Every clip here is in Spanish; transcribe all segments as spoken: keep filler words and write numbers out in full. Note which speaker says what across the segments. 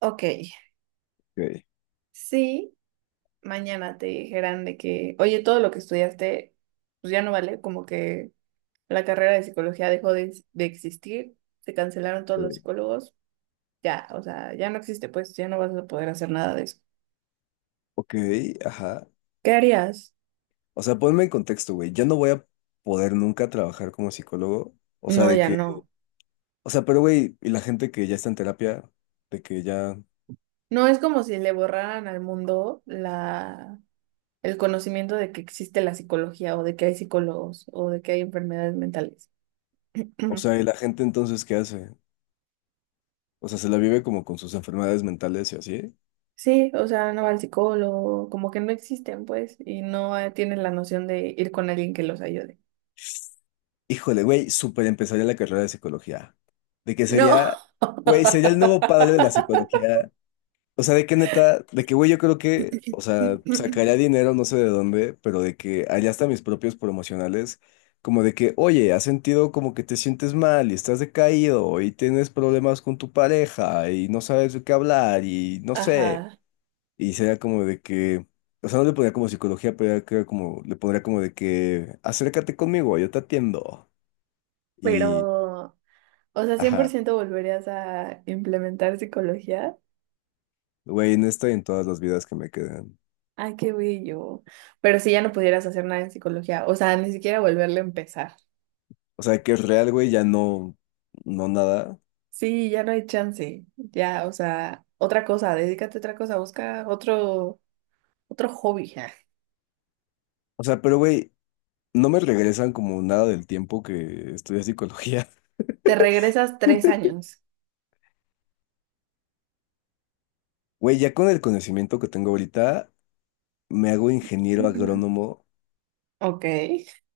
Speaker 1: Ok,
Speaker 2: Ok,
Speaker 1: sí, mañana te dijeran de que, oye, todo lo que estudiaste, pues ya no vale, como que la carrera de psicología dejó de, de existir, se cancelaron todos los psicólogos, ya, o sea, ya no existe, pues ya no vas a poder hacer nada de eso.
Speaker 2: ok, ajá.
Speaker 1: ¿Qué harías?
Speaker 2: O sea, ponme en contexto, güey. Yo no voy a poder nunca trabajar como psicólogo. O sea,
Speaker 1: No,
Speaker 2: de
Speaker 1: ya
Speaker 2: que,
Speaker 1: no.
Speaker 2: o sea, pero güey, y la gente que ya está en terapia, de que ya,
Speaker 1: No es como si le borraran al mundo la, el conocimiento de que existe la psicología o de que hay psicólogos o de que hay enfermedades mentales.
Speaker 2: o sea, y la gente entonces, ¿qué hace? O sea, se la vive como con sus enfermedades mentales y así.
Speaker 1: Sí, o sea, no va al psicólogo, como que no existen, pues, y no eh, tienen la noción de ir con alguien que los ayude.
Speaker 2: Híjole, güey, súper empezaría la carrera de psicología. De que
Speaker 1: No.
Speaker 2: sería, güey, sería el nuevo padre de la psicología. O sea, de qué neta, de que, güey, yo creo que, o sea, sacaría dinero, no sé de dónde, pero de que allá hasta mis propios promocionales, como de que, oye, has sentido como que te sientes mal y estás decaído y tienes problemas con tu pareja y no sabes de qué hablar y no sé.
Speaker 1: Ajá,
Speaker 2: Y sería como de que, o sea, no le pondría como psicología, pero era creo como, le pondría como de que, acércate conmigo, yo te atiendo. Y,
Speaker 1: pero, o sea, cien por
Speaker 2: ajá,
Speaker 1: ciento volverías a implementar psicología.
Speaker 2: güey, en esta y en todas las vidas que me quedan.
Speaker 1: Ay, qué bello. Pero si ya no pudieras hacer nada en psicología, o sea, ni siquiera volverle a empezar.
Speaker 2: O sea, que es real, güey, ya no, no nada.
Speaker 1: Sí, ya no hay chance. Ya, o sea, otra cosa, dedícate a otra cosa, busca otro, otro hobby. Ja.
Speaker 2: O sea, pero güey, no me regresan como nada del tiempo que estudié psicología.
Speaker 1: Te regresas tres años.
Speaker 2: Güey, ya con el conocimiento que tengo ahorita, me hago ingeniero
Speaker 1: Ujú.
Speaker 2: agrónomo
Speaker 1: Ok.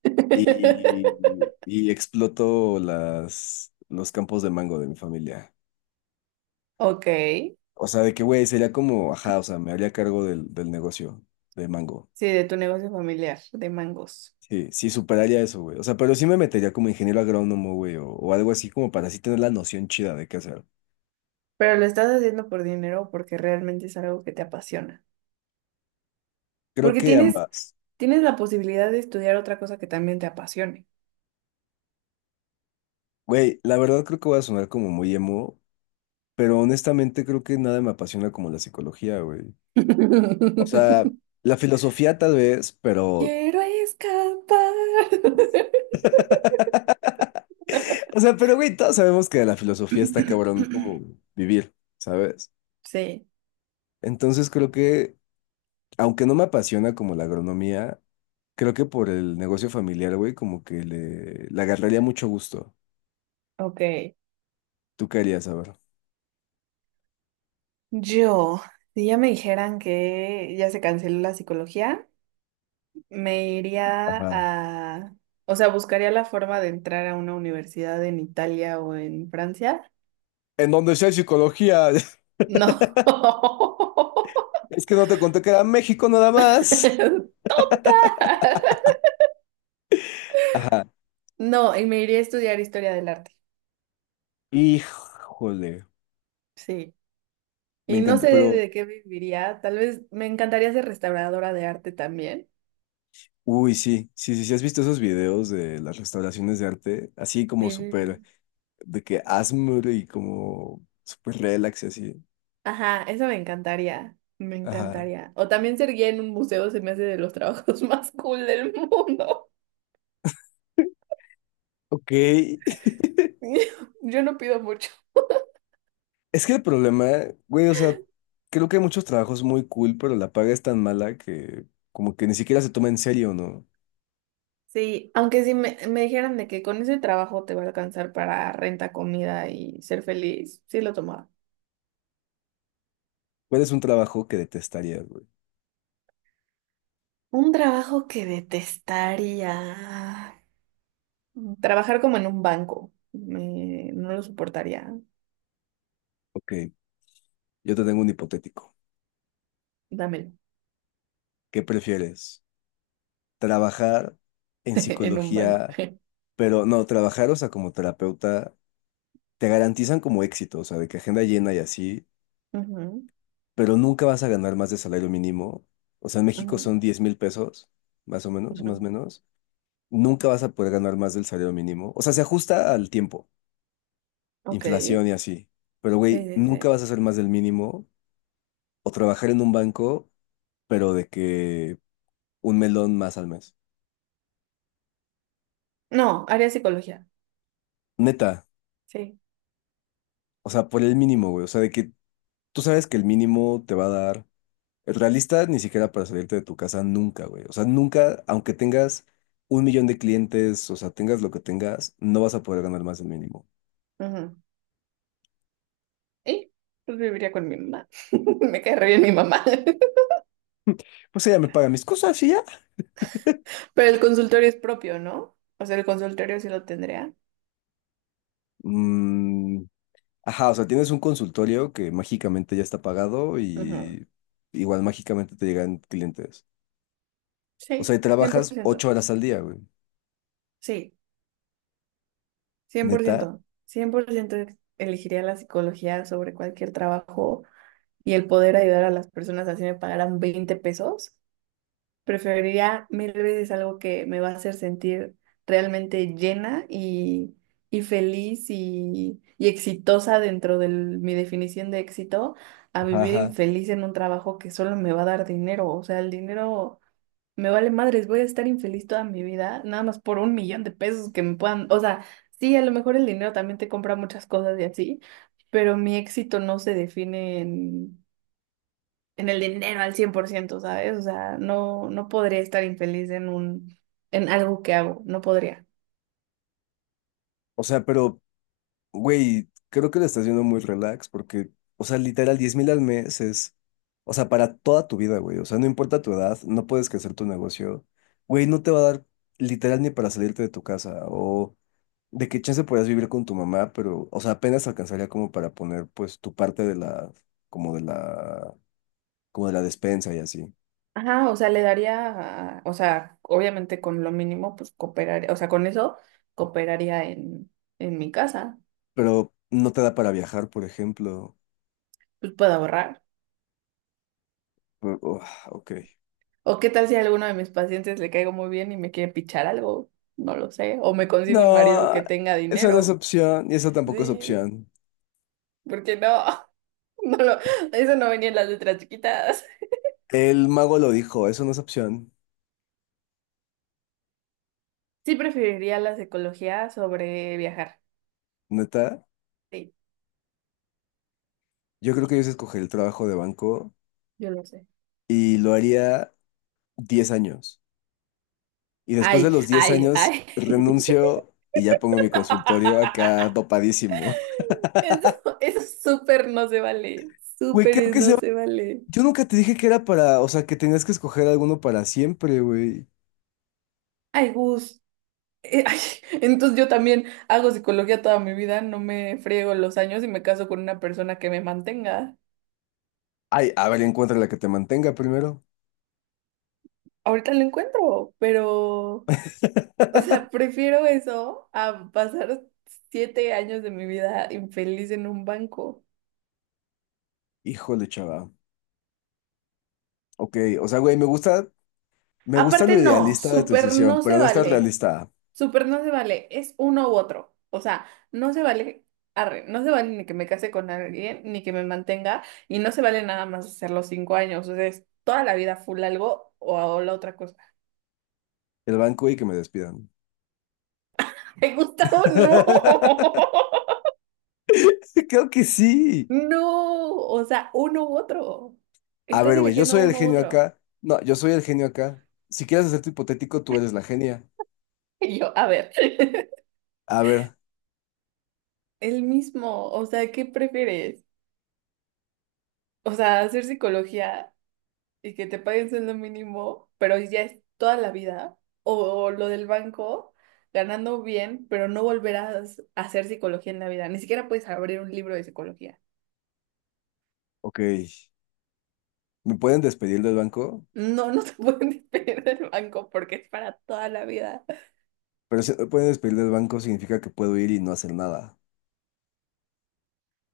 Speaker 2: y, y exploto las, los campos de mango de mi familia.
Speaker 1: Ok. Sí,
Speaker 2: O sea, de que, güey, sería como, ajá, o sea, me haría cargo del, del negocio de mango.
Speaker 1: de tu negocio familiar, de mangos.
Speaker 2: Sí, sí, superaría eso, güey. O sea, pero sí me metería como ingeniero agrónomo, güey, o, o algo así como para así tener la noción chida de qué hacer.
Speaker 1: Pero lo estás haciendo por dinero o porque realmente es algo que te apasiona.
Speaker 2: Creo
Speaker 1: Porque
Speaker 2: que
Speaker 1: tienes,
Speaker 2: ambas.
Speaker 1: tienes la posibilidad de estudiar otra cosa que también te apasione.
Speaker 2: Güey, la verdad creo que voy a sonar como muy emo, pero honestamente creo que nada me apasiona como la psicología, güey. O sea, la filosofía tal vez, pero...
Speaker 1: Quiero escapar.
Speaker 2: O sea, pero güey, todos sabemos que la filosofía está cabrón como vivir, ¿sabes?
Speaker 1: Sí,
Speaker 2: Entonces creo que, aunque no me apasiona como la agronomía, creo que por el negocio familiar, güey, como que le, le agarraría mucho gusto.
Speaker 1: ok.
Speaker 2: ¿Tú qué harías, a ver?
Speaker 1: Yo, si ya me dijeran que ya se canceló la psicología, me iría
Speaker 2: Ajá.
Speaker 1: a, o sea, buscaría la forma de entrar a una universidad en Italia o en Francia.
Speaker 2: En donde sea psicología.
Speaker 1: No.
Speaker 2: Es que no te conté que era México nada más. Ajá.
Speaker 1: No, y me iría a estudiar historia del arte.
Speaker 2: Híjole,
Speaker 1: Sí.
Speaker 2: me
Speaker 1: Y no
Speaker 2: encanta,
Speaker 1: sé
Speaker 2: pero...
Speaker 1: de qué viviría. Tal vez me encantaría ser restauradora de arte también.
Speaker 2: Uy, sí, sí, sí, sí, has visto esos videos de las restauraciones de arte, así como súper,
Speaker 1: Sí.
Speaker 2: de que Asmr y como súper relax y así.
Speaker 1: Ajá, eso me encantaría. Me
Speaker 2: Ajá.
Speaker 1: encantaría. O también ser guía en un museo se me hace de los trabajos más cool del mundo.
Speaker 2: Ok, es
Speaker 1: Yo no pido mucho.
Speaker 2: que el problema, güey, o sea, creo que hay muchos trabajos muy cool, pero la paga es tan mala que como que ni siquiera se toma en serio, ¿no?
Speaker 1: Sí, aunque si me, me dijeran de que con ese trabajo te va a alcanzar para renta, comida y ser feliz, sí lo tomaba.
Speaker 2: ¿Cuál es un trabajo que detestarías, güey?
Speaker 1: Un trabajo que detestaría. Mm. Trabajar como en un banco. Me- no lo soportaría.
Speaker 2: Ok, yo te tengo un hipotético.
Speaker 1: Dámelo.
Speaker 2: ¿Qué prefieres? ¿Trabajar en
Speaker 1: En un banco.
Speaker 2: psicología, pero no, trabajar, o sea, como terapeuta? Te garantizan como éxito, o sea, de que agenda llena y así,
Speaker 1: Ujú,
Speaker 2: pero nunca vas a ganar más de salario mínimo. O sea, en México
Speaker 1: ujú,
Speaker 2: son diez mil pesos, más o menos, más o
Speaker 1: ujú.
Speaker 2: menos. Nunca vas a poder ganar más del salario mínimo. O sea, se ajusta al tiempo,
Speaker 1: Ok. Sí,
Speaker 2: inflación y así. Pero, güey,
Speaker 1: sí,
Speaker 2: nunca
Speaker 1: sí.
Speaker 2: vas a hacer más del mínimo o trabajar en un banco, pero de que un melón más al mes.
Speaker 1: No, haría psicología.
Speaker 2: Neta,
Speaker 1: Sí.
Speaker 2: o sea, por el mínimo, güey. O sea, de que tú sabes que el mínimo te va a dar realista ni siquiera para salirte de tu casa nunca, güey. O sea, nunca, aunque tengas un millón de clientes, o sea, tengas lo que tengas, no vas a poder ganar más del mínimo.
Speaker 1: Ujú. Y pues viviría con mi mamá. Me cae re bien mi mamá.
Speaker 2: Pues ella me paga mis cosas y ya.
Speaker 1: Pero el consultorio es propio, ¿no? O sea, el consultorio sí lo tendría.
Speaker 2: Mm, ajá, o sea, tienes un consultorio que mágicamente ya está pagado
Speaker 1: Ujú.
Speaker 2: y igual mágicamente te llegan clientes. O sea,
Speaker 1: Sí,
Speaker 2: y
Speaker 1: cien por
Speaker 2: trabajas
Speaker 1: ciento
Speaker 2: ocho horas al día, güey.
Speaker 1: Sí, cien por
Speaker 2: Neta.
Speaker 1: ciento, cien por ciento elegiría la psicología sobre cualquier trabajo y el poder ayudar a las personas así me pagaran veinte pesos. Preferiría mil veces algo que me va a hacer sentir realmente llena y, y feliz y, y exitosa dentro de mi definición de éxito, a
Speaker 2: Ajá,
Speaker 1: vivir
Speaker 2: ajá.
Speaker 1: infeliz en un trabajo que solo me va a dar dinero. O sea, el dinero... Me vale madres, voy a estar infeliz toda mi vida, nada más por un millón de pesos que me puedan, o sea, sí, a lo mejor el dinero también te compra muchas cosas y así, pero mi éxito no se define en, en el dinero al cien por ciento, ¿sabes? O sea, no, no podría estar infeliz en un, en algo que hago, no podría.
Speaker 2: O sea, pero güey, creo que lo estás haciendo muy relax porque, o sea, literal, diez mil al mes es, o sea, para toda tu vida, güey. O sea, no importa tu edad, no puedes crecer tu negocio. Güey, no te va a dar literal ni para salirte de tu casa o de qué chance podrías vivir con tu mamá, pero, o sea, apenas alcanzaría como para poner, pues, tu parte de la, como de la, como de la despensa y así.
Speaker 1: Ajá, o sea, le daría, o sea, obviamente con lo mínimo, pues cooperaría, o sea, con eso cooperaría en, en mi casa,
Speaker 2: Pero no te da para viajar, por ejemplo.
Speaker 1: pues puedo ahorrar.
Speaker 2: Uf, ok.
Speaker 1: O qué tal si a alguno de mis pacientes le caigo muy bien y me quiere pichar algo, no lo sé. O me consigo un marido
Speaker 2: No,
Speaker 1: que tenga
Speaker 2: esa no es
Speaker 1: dinero.
Speaker 2: opción y esa tampoco es
Speaker 1: Sí,
Speaker 2: opción.
Speaker 1: porque no, no lo, eso no venía en las letras chiquitas.
Speaker 2: El mago lo dijo, eso no es opción,
Speaker 1: Sí preferiría la psicología sobre viajar.
Speaker 2: neta.
Speaker 1: Sí,
Speaker 2: Yo creo que yo sí escogería el trabajo de banco
Speaker 1: yo lo sé.
Speaker 2: y lo haría diez años. Y después de los
Speaker 1: Ay,
Speaker 2: diez
Speaker 1: ay,
Speaker 2: años
Speaker 1: ay.
Speaker 2: renuncio y ya pongo mi consultorio acá dopadísimo.
Speaker 1: Eso, eso súper no se vale.
Speaker 2: Güey, creo
Speaker 1: Súper
Speaker 2: que se...
Speaker 1: no se vale.
Speaker 2: Yo nunca te dije que era para, o sea, que tenías que escoger alguno para siempre, güey.
Speaker 1: Ay, Gus. Eh, ay, entonces yo también hago psicología toda mi vida, no me friego los años y me caso con una persona que me mantenga.
Speaker 2: Ay, a ver, encuentra la que te mantenga primero.
Speaker 1: Ahorita lo encuentro, pero, o sea, prefiero eso a pasar siete años de mi vida infeliz en un banco.
Speaker 2: Híjole, chava. Ok, o sea, güey, me gusta, me gusta lo
Speaker 1: Aparte, no,
Speaker 2: idealista de tu
Speaker 1: súper
Speaker 2: decisión,
Speaker 1: no se
Speaker 2: pero no estás
Speaker 1: vale.
Speaker 2: realista.
Speaker 1: Súper no se vale. Es uno u otro. O sea, no se vale, arre, no se vale ni que me case con alguien, ni que me mantenga, y no se vale nada más hacer los cinco años. O sea, es toda la vida full algo o, o la otra cosa.
Speaker 2: El banco y que me despidan.
Speaker 1: Me gusta o no.
Speaker 2: Creo que sí.
Speaker 1: No, o sea, uno u otro.
Speaker 2: A
Speaker 1: Estás
Speaker 2: ver, güey, yo
Speaker 1: eligiendo
Speaker 2: soy el
Speaker 1: uno u
Speaker 2: genio
Speaker 1: otro.
Speaker 2: acá. No, yo soy el genio acá. Si quieres hacer tu hipotético, tú eres la genia.
Speaker 1: Y yo, a ver,
Speaker 2: A ver,
Speaker 1: el mismo, o sea, ¿qué prefieres? O sea, hacer psicología y que te paguen sueldo mínimo, pero ya es toda la vida, o lo del banco, ganando bien, pero no volverás a hacer psicología en la vida, ni siquiera puedes abrir un libro de psicología.
Speaker 2: ok. ¿Me pueden despedir del banco?
Speaker 1: No, no te pueden despedir del banco porque es para toda la vida.
Speaker 2: Pero si no me pueden despedir del banco significa que puedo ir y no hacer nada.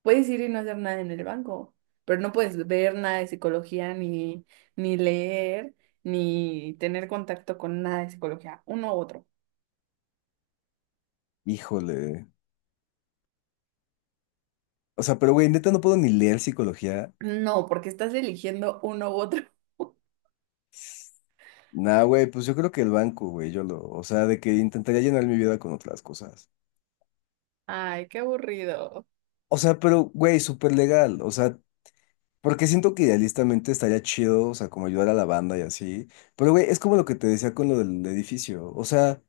Speaker 1: Puedes ir y no hacer nada en el banco, pero no puedes ver nada de psicología, ni, ni leer, ni tener contacto con nada de psicología, uno u otro.
Speaker 2: Híjole. O sea, pero güey, neta no puedo ni leer psicología.
Speaker 1: No, porque estás eligiendo uno u otro.
Speaker 2: Nah, güey, pues yo creo que el banco, güey, yo lo, o sea, de que intentaría llenar mi vida con otras cosas.
Speaker 1: Ay, qué aburrido.
Speaker 2: O sea, pero, güey, súper legal. O sea, porque siento que idealistamente estaría chido, o sea, como ayudar a la banda y así. Pero, güey, es como lo que te decía con lo del edificio. O sea,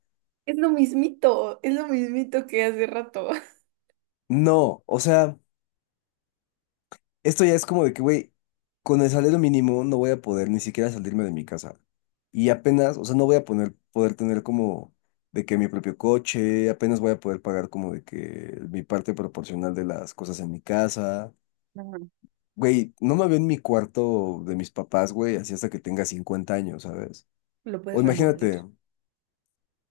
Speaker 1: Es lo mismito, es lo mismito que hace rato.
Speaker 2: no, o sea, esto ya es como de que, güey, con el salario mínimo no voy a poder ni siquiera salirme de mi casa. Y apenas, o sea, no voy a poner, poder tener como de que mi propio coche, apenas voy a poder pagar como de que mi parte proporcional de las cosas en mi casa.
Speaker 1: Ujú.
Speaker 2: Güey, no me veo en mi cuarto de mis papás, güey, así hasta que tenga cincuenta años, ¿sabes?
Speaker 1: Lo
Speaker 2: O
Speaker 1: puedes remodelar.
Speaker 2: imagínate.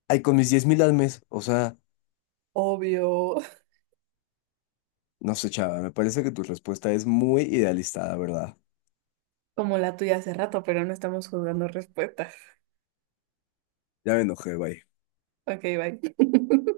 Speaker 2: Ay, con mis diez mil al mes. O sea,
Speaker 1: Obvio,
Speaker 2: no sé, chava, me parece que tu respuesta es muy idealista, la verdad.
Speaker 1: como la tuya hace rato, pero no estamos juzgando respuestas.
Speaker 2: Ya me enojé, bye.
Speaker 1: Ok, bye.